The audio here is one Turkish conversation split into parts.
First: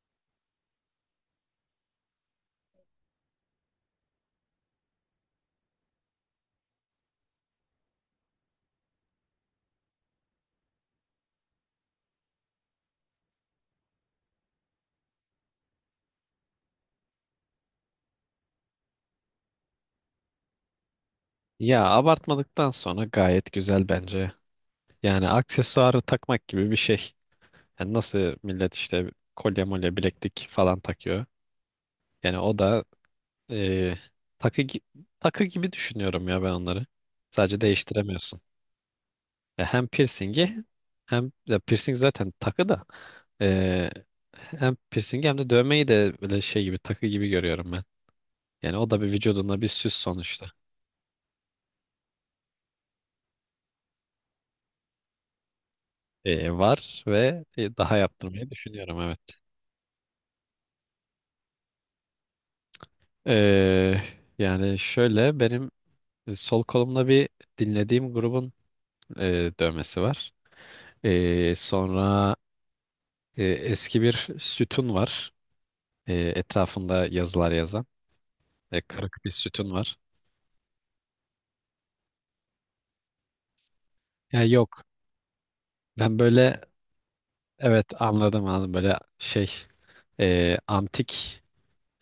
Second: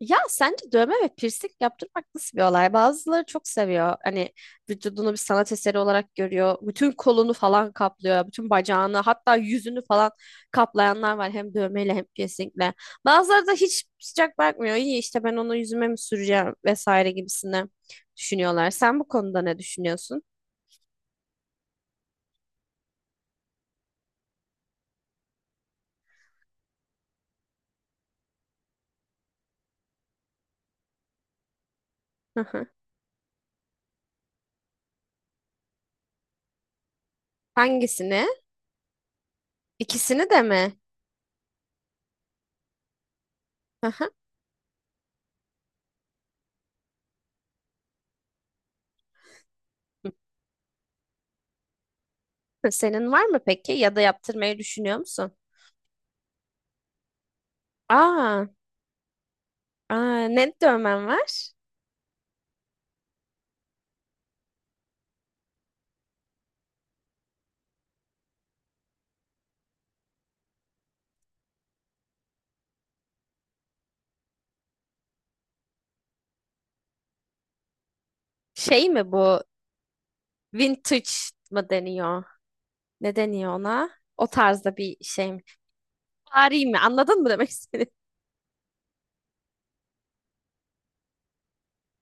Ya sence dövme ve piercing yaptırmak nasıl bir olay? Bazıları çok seviyor. Hani vücudunu bir sanat eseri olarak görüyor. Bütün kolunu falan kaplıyor. Bütün bacağını hatta yüzünü falan kaplayanlar var. Hem dövmeyle hem piercingle. Bazıları da hiç sıcak bakmıyor. İyi işte ben onu yüzüme mi süreceğim vesaire gibisine düşünüyorlar. Sen bu konuda ne düşünüyorsun? Ya abartmadıktan sonra gayet güzel bence. Yani aksesuarı takmak gibi bir şey. Yani nasıl millet işte kolye molye bileklik falan takıyor. Yani Hı o hı. da e, takı gi- takı gibi düşünüyorum ya ben onları. Sadece Hangisini? değiştiremiyorsun. Ya hem İkisini de piercingi mi? hem ya piercing zaten takı da e, Hı hı. hem piercingi hem de dövmeyi de böyle şey gibi takı gibi görüyorum ben. Yani o da bir vücudunda bir süs sonuçta. Senin var mı peki? Ya da yaptırmayı düşünüyor musun? Var ve daha Aa, yaptırmayı düşünüyorum, evet. aa ne dövmen var? Ee, Yani şöyle benim sol kolumda bir dinlediğim grubun dövmesi var. Sonra eski bir sütun var. Etrafında yazılar yazan. Şey mi Kırık bir bu? sütun var. Vintage mı deniyor? Ne deniyor ona? O Ya tarzda yok. bir şey mi? Ben böyle Vari mi? Anladın mı demek istediğimi? evet, anladım. Böyle şey antik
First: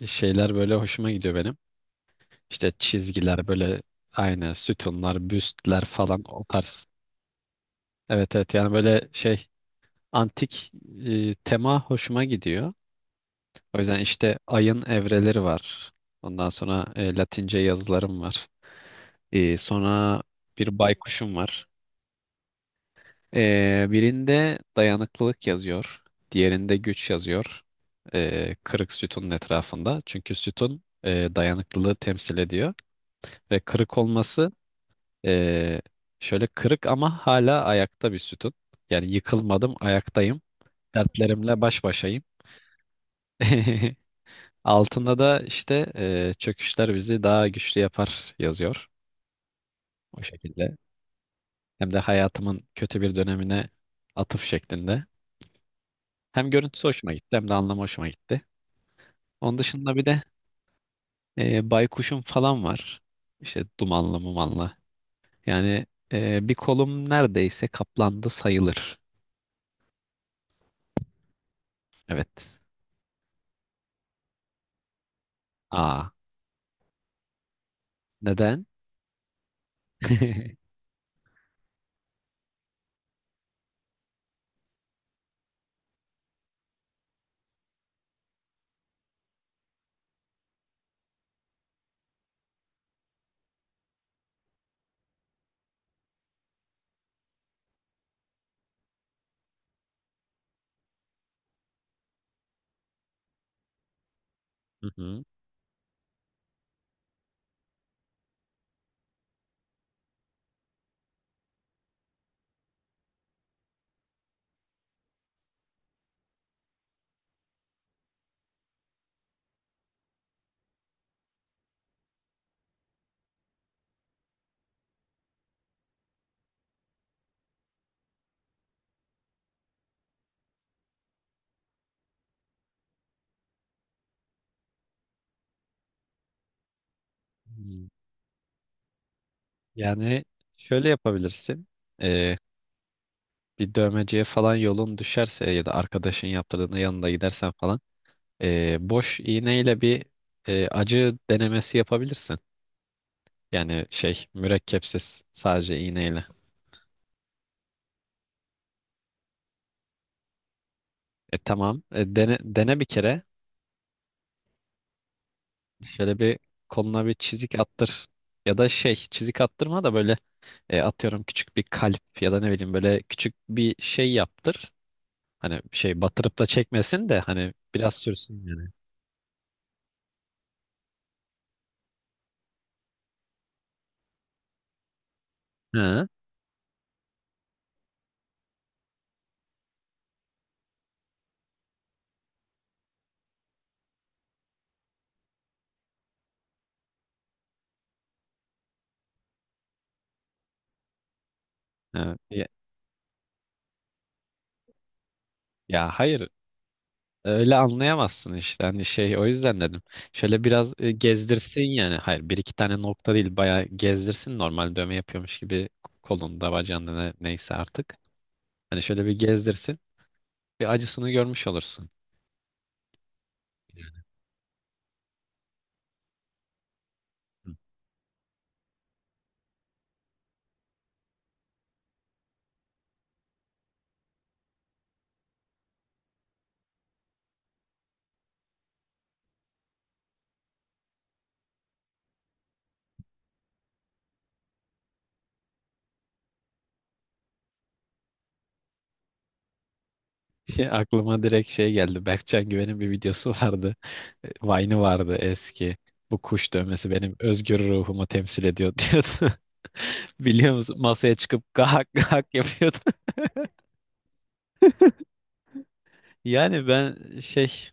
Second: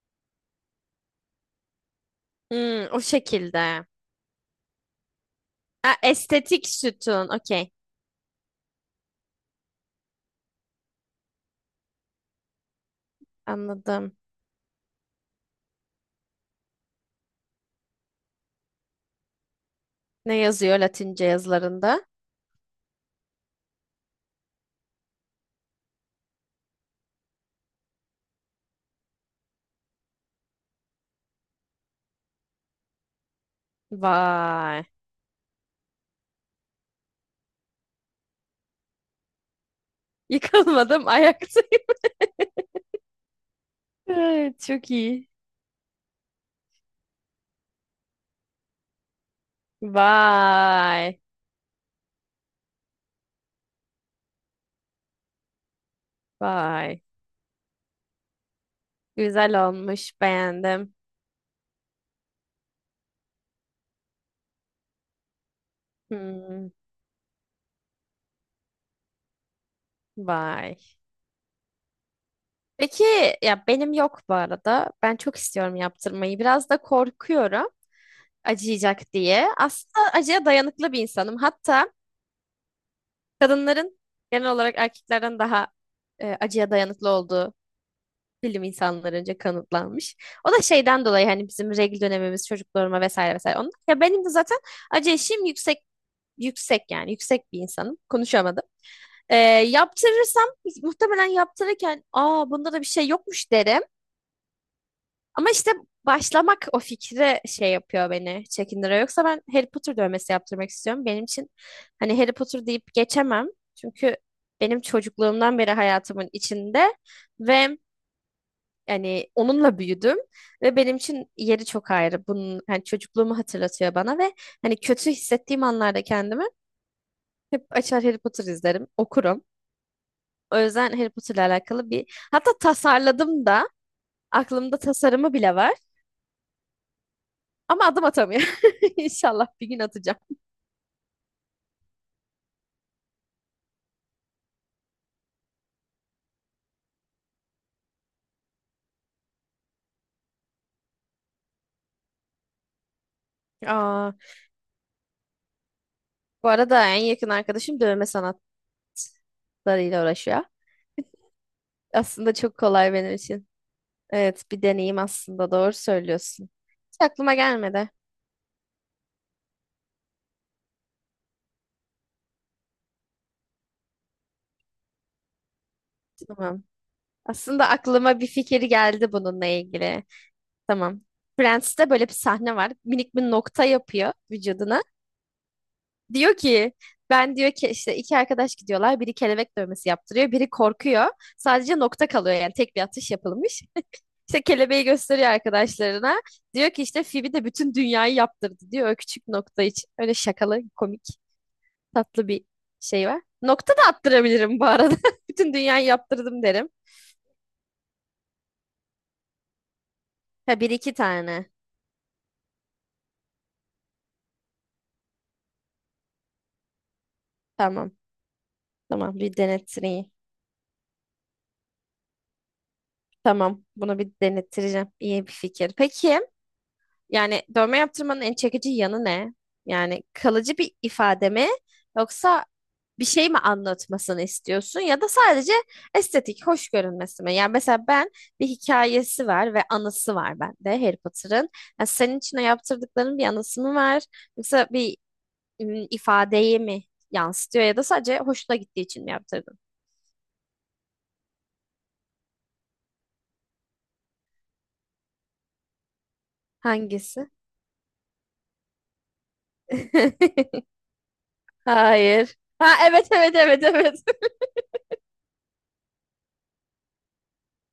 şeyler böyle hoşuma gidiyor benim. İşte Hmm, o çizgiler böyle şekilde. aynı sütunlar, büstler Ha, falan o estetik tarz. sütun. Okey. Evet, evet, yani böyle şey antik tema hoşuma gidiyor. O yüzden Anladım. işte ayın evreleri var. Ondan sonra Latince yazılarım var. Sonra Ne yazıyor bir Latince baykuşum var. yazılarında? Birinde dayanıklılık yazıyor. Diğerinde güç yazıyor. Kırık sütunun etrafında. Çünkü sütun dayanıklılığı temsil ediyor. Ve kırık olması Vay. e, şöyle kırık ama hala ayakta bir sütun. Yani yıkılmadım, ayaktayım. Yıkılmadım Dertlerimle ayaktayım. baş başayım. Evet, çok Altında iyi. da işte çöküşler bizi daha güçlü yapar yazıyor, o şekilde. Vay. Hem de hayatımın kötü bir dönemine atıf şeklinde. Hem görüntüsü Vay. hoşuma gitti hem de anlamı hoşuma gitti. Güzel Onun dışında bir olmuş. de Beğendim. Baykuşum falan var. İşte dumanlı mumanlı. Yani bir Hmm, kolum neredeyse kaplandı sayılır. vay. Evet. Peki ya benim yok bu arada. Ben çok istiyorum Aa, yaptırmayı. Biraz da korkuyorum neden? acıyacak diye. Aslında acıya dayanıklı bir insanım. Hatta kadınların genel olarak erkeklerden daha acıya dayanıklı olduğu bilim insanlarınca kanıtlanmış. O da şeyden dolayı hani bizim regl dönemimiz, çocukluğuma vesaire vesaire. Onun, ya benim de zaten acı eşiğim yüksek yani yüksek bir insanım. Konuşamadım. Yaptırırsam muhtemelen yaptırırken aa bunda da bir şey yokmuş derim. Hı hı. Ama işte başlamak o fikre şey yapıyor beni çekindiriyor. Yoksa ben Harry Potter dövmesi yaptırmak istiyorum. Benim için hani Harry Potter deyip geçemem. Çünkü benim çocukluğumdan beri hayatımın içinde ve yani onunla büyüdüm ve benim için yeri çok ayrı. Bunun hani çocukluğumu hatırlatıyor bana ve hani kötü hissettiğim anlarda kendimi hep açar Harry Potter izlerim, okurum. O yüzden Harry Potter'la alakalı bir hatta tasarladım da aklımda tasarımı bile var. Ama Hmm. adım atamıyor. İnşallah bir gün atacağım. Yani şöyle yapabilirsin. E, Bir dövmeciye falan yolun düşerse ya da arkadaşın yaptırdığında yanında gidersen falan boş iğneyle bir acı denemesi yapabilirsin. Yani Aa, şey mürekkepsiz sadece iğneyle. bu arada en yakın arkadaşım dövme sanatlarıyla uğraşıyor. E tamam, Aslında dene, çok dene bir kolay benim kere için. Evet, bir deneyim aslında. Doğru şöyle bir söylüyorsun. Hiç koluna bir aklıma çizik gelmedi. attır. Ya da şey çizik attırma da böyle atıyorum küçük bir kalp ya da ne bileyim böyle küçük bir şey yaptır. Hani şey batırıp da Tamam. çekmesin de hani Aslında biraz aklıma bir sürsün fikir yani. geldi bununla ilgili. Tamam. Friends'te böyle bir sahne var. Minik bir nokta yapıyor vücuduna. Hı. Diyor ki ben diyor ki işte iki arkadaş gidiyorlar. Biri kelebek dövmesi yaptırıyor. Biri korkuyor. Sadece nokta kalıyor yani tek bir atış yapılmış. İşte kelebeği gösteriyor arkadaşlarına. Diyor ki işte Phoebe de bütün dünyayı yaptırdı diyor o küçük nokta için. Öyle şakalı, komik, Hı. tatlı bir Ya, şey var. Nokta da attırabilirim bu arada. Bütün dünyayı ya hayır yaptırdım derim. öyle anlayamazsın işte hani şey, o yüzden dedim. Şöyle Ha bir biraz iki tane. gezdirsin yani. Hayır, bir iki tane nokta değil, bayağı gezdirsin normal dövme yapıyormuş gibi kolunda bacağında neyse Tamam. artık. Hani şöyle bir Tamam bir gezdirsin, denettireyim. bir acısını görmüş olursun. Tamam bunu bir denettireceğim. İyi bir fikir. Peki yani dövme yaptırmanın en çekici yanı ne? Yani kalıcı bir ifade mi? Yoksa bir şey mi anlatmasını istiyorsun ya da sadece estetik, hoş görünmesi mi? Yani mesela ben bir hikayesi var ve anısı var bende Harry Potter'ın. Yani senin için o yaptırdıkların bir anısı mı var? Yoksa bir ifadeyi mi yansıtıyor ya da sadece hoşuna gittiği için mi yaptırdın? Aklıma direkt şey geldi. Berkcan Güven'in bir videosu vardı. Vine'ı vardı eski. Bu kuş dövmesi benim Hangisi? özgür ruhumu temsil ediyor diyordu. Biliyor musun? Masaya çıkıp gahak gahak Hayır. Ha yapıyordu. evet evet evet evet. Yani ben şey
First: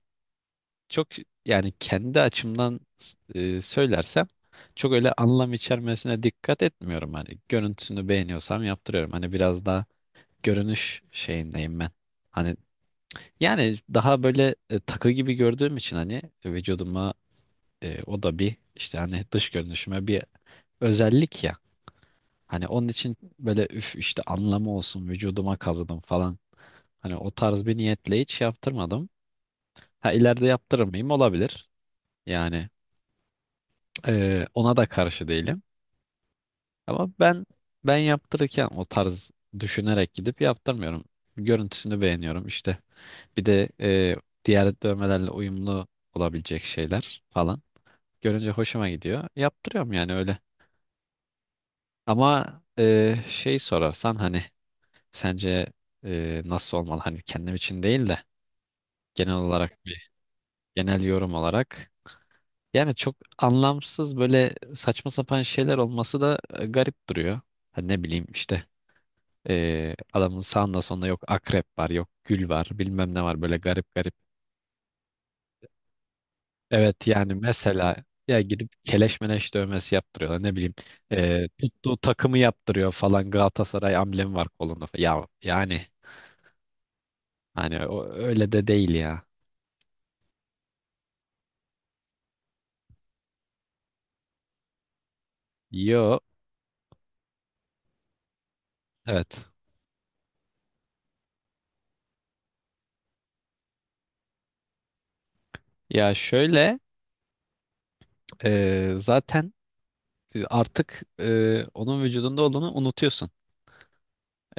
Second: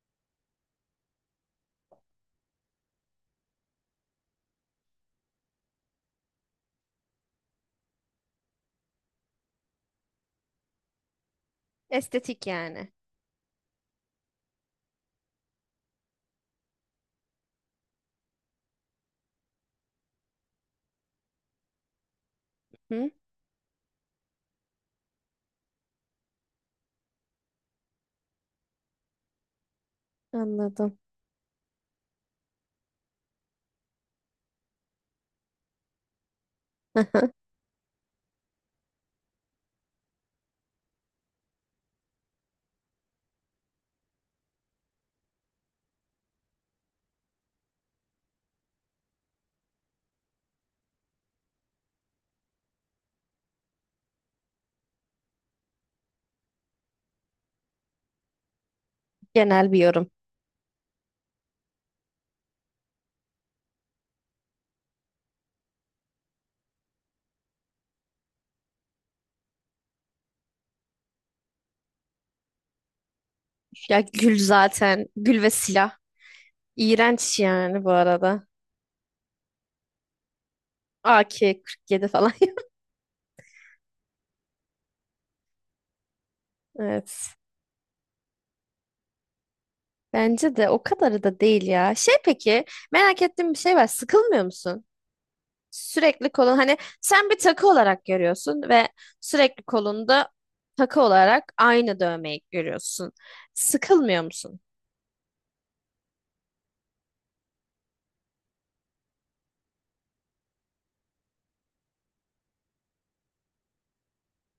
çok yani kendi açımdan söylersem çok öyle anlam içermesine dikkat etmiyorum, hani görüntüsünü beğeniyorsam yaptırıyorum, hani biraz daha görünüş şeyindeyim ben, Estetik hani yani. yani daha böyle takı gibi gördüğüm için hani vücuduma, o da bir işte hani dış görünüşüme bir özellik ya, hani onun Hı? için böyle üf işte anlamı olsun vücuduma kazıdım falan, hani o tarz bir niyetle hiç yaptırmadım. Ha, ileride yaptırır Anladım. mıyım, olabilir yani. Ona da karşı değilim. Ama ben ben yaptırırken o tarz düşünerek gidip yaptırmıyorum. Görüntüsünü beğeniyorum işte. Bir de diğer dövmelerle uyumlu olabilecek şeyler falan. Görünce hoşuma gidiyor. Yaptırıyorum yani öyle. Ama şey sorarsan hani sence nasıl olmalı? Hani kendim için değil de genel Genel bir olarak yorum. bir genel yorum olarak. Yani çok anlamsız böyle saçma sapan şeyler olması da garip duruyor. Hani ne bileyim işte adamın sağında sonunda yok akrep var, yok gül var, bilmem ne var, böyle garip Ya garip. gül zaten. Gül ve silah. Evet, yani İğrenç yani bu mesela ya arada. gidip keleş meleş dövmesi yaptırıyorlar, ne bileyim tuttuğu AK-47 falan. takımı yaptırıyor falan, Galatasaray amblemi var kolunda falan. Ya yani Evet. hani o, öyle de değil ya. Bence de o kadarı da değil ya. Şey peki merak ettiğim bir şey var. Sıkılmıyor musun? Yo, Sürekli kolun hani sen bir takı olarak görüyorsun ve evet. sürekli kolunda takı olarak aynı dövmeyi görüyorsun. Sıkılmıyor musun? Ya şöyle zaten artık onun vücudunda olduğunu unutuyorsun.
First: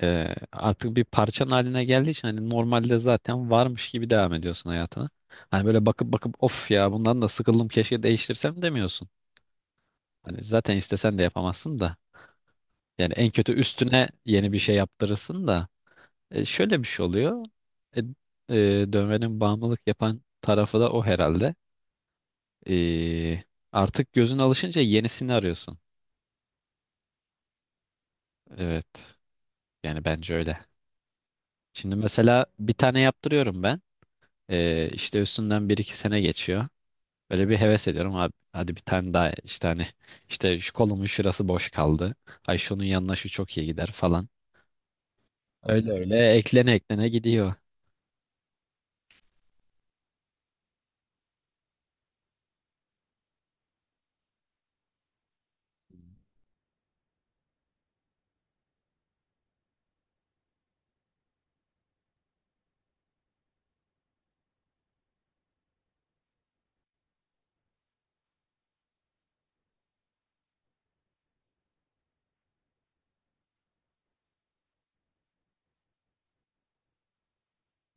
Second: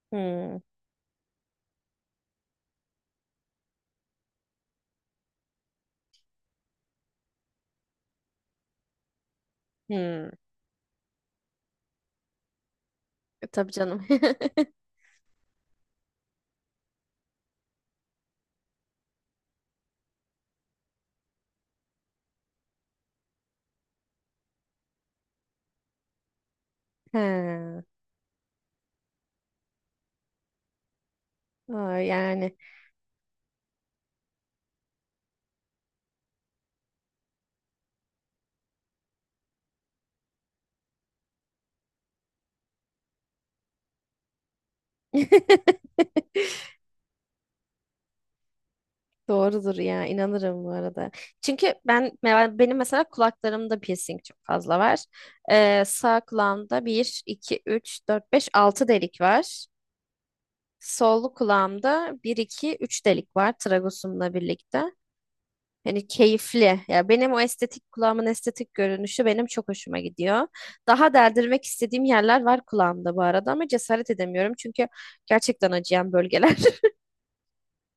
Hmm. Artık bir parçan haline geldiği için hani normalde zaten varmış gibi devam ediyorsun hayatına. Hani böyle bakıp bakıp of ya bundan da sıkıldım keşke değiştirsem demiyorsun. Hmm. Hani zaten istesen de yapamazsın da. Yani en kötü Tabii canım. üstüne yeni bir şey yaptırırsın da. Şöyle bir şey oluyor. E, Dövmenin bağımlılık yapan tarafı da o herhalde. E, Artık gözün alışınca yenisini arıyorsun. He. Evet. Yani bence öyle. Şimdi Aa, mesela yani. bir tane yaptırıyorum ben. İşte üstünden bir iki sene geçiyor. Böyle bir heves ediyorum abi. Hadi bir tane daha işte hani işte şu kolumun şurası boş kaldı. Ay şunun yanına şu çok iyi gider falan. Öyle öyle eklene eklene gidiyor. Doğrudur ya inanırım bu arada. Çünkü ben benim mesela kulaklarımda piercing çok fazla var. Sağ kulağımda bir 2 3 4 5 6 delik var. Sol kulağımda bir 2 3 delik var tragosumla birlikte. Hani keyifli. Ya benim o estetik kulağımın estetik görünüşü benim çok hoşuma gidiyor. Daha deldirmek istediğim yerler var kulağımda bu arada ama cesaret edemiyorum. Çünkü gerçekten acıyan bölgeler.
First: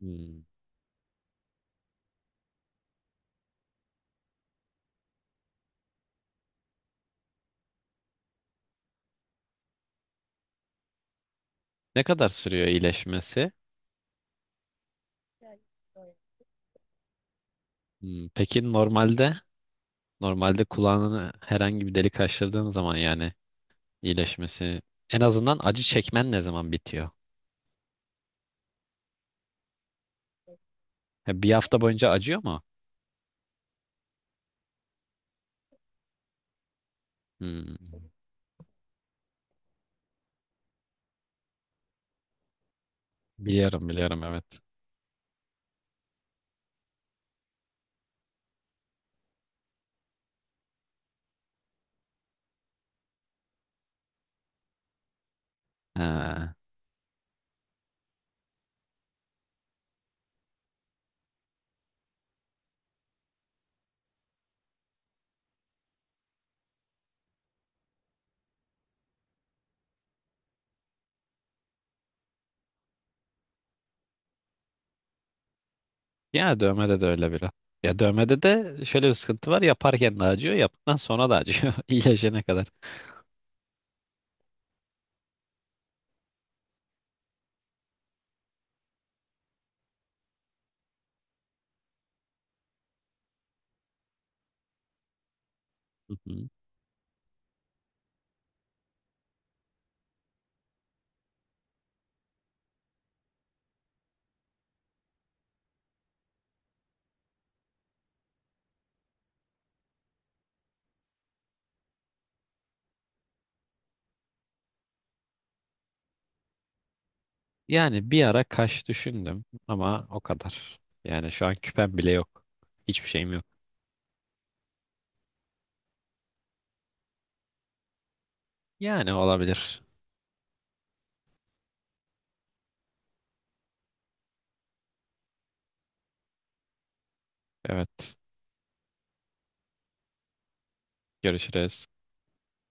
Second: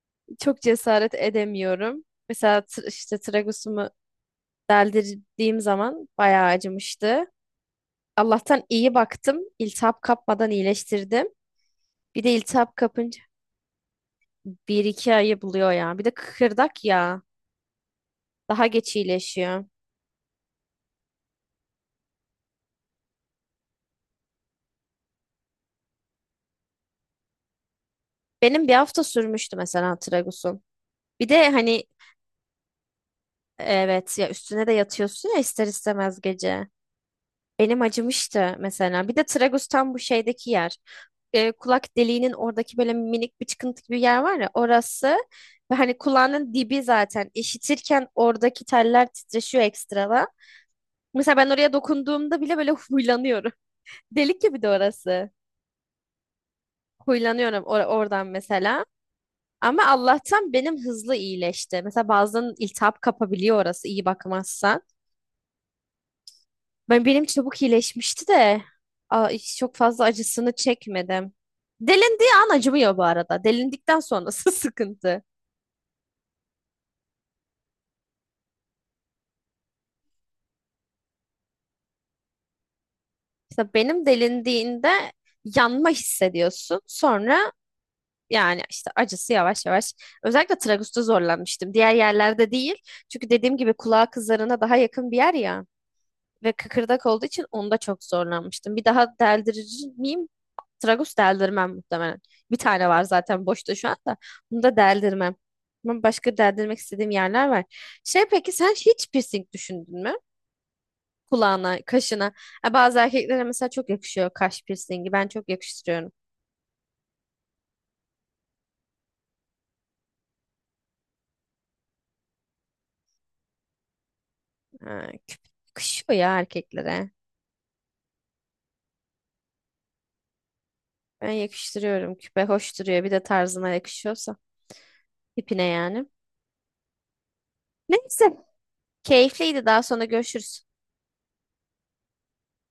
Hmm. Çok cesaret edemiyorum. Mesela işte tragosumu deldirdiğim zaman bayağı acımıştı. Allah'tan iyi baktım. İltihap kapmadan iyileştirdim. Ne Bir kadar de sürüyor iltihap kapınca iyileşmesi? bir iki ayı buluyor ya. Bir de kıkırdak ya. Hmm. Daha Peki geç normalde iyileşiyor. normalde kulağını herhangi bir delik açtırdığın zaman yani iyileşmesi en azından acı çekmen ne zaman bitiyor? Benim bir hafta sürmüştü mesela tragusun. Bir Ha, de bir hafta hani boyunca acıyor mu? evet ya üstüne de yatıyorsun ya ister istemez gece. Elim Hmm. acımıştı mesela. Bir de tragus tam bu şeydeki yer. Kulak deliğinin oradaki böyle minik bir çıkıntı Biliyorum, gibi yer biliyorum, var ya evet. orası. Ve hani kulağının dibi zaten. İşitirken oradaki teller titreşiyor ekstradan. Mesela ben oraya dokunduğumda bile böyle huylanıyorum. Delik gibi de orası. Ha. Huylanıyorum oradan mesela. Ama Allah'tan benim hızlı iyileşti. Mesela bazen iltihap kapabiliyor orası iyi bakmazsan. Benim çabuk iyileşmişti de hiç çok fazla acısını çekmedim. Delindiği an acımıyor bu arada. Delindikten sonrası sıkıntı. Yani dövmede de öyle biraz. Ya dövmede de şöyle bir sıkıntı var. Yaparken de acıyor, yaptıktan sonra da acıyor. iyileşene kadar. İşte benim delindiğinde yanma hissediyorsun. Sonra yani işte acısı yavaş yavaş. Özellikle tragusta zorlanmıştım. Diğer yerlerde değil. Çünkü dediğim gibi kulağa kızlarına daha yakın bir yer ya. Hı hı. Ve kıkırdak olduğu için onda çok zorlanmıştım. Bir daha deldirir miyim Tragus deldirmem muhtemelen. Bir tane var zaten boşta şu anda. Bunu da deldirmem. Ama başka deldirmek istediğim yerler var. Şey peki sen hiç piercing düşündün mü? Kulağına, kaşına. Ha, bazı erkeklere mesela çok yakışıyor kaş piercingi. Ben çok yakıştırıyorum. Yani bir ara kaş düşündüm ama o kadar. Yani şu an küpem bile yok. Hiçbir şeyim yok. Ha, küp yakışıyor ya erkeklere. Yani olabilir. Ben yakıştırıyorum. Küpe hoş duruyor. Bir de tarzına yakışıyorsa. Tipine yani. Evet. Neyse. Keyifliydi. Daha sonra görüşürüz. Görüşürüz.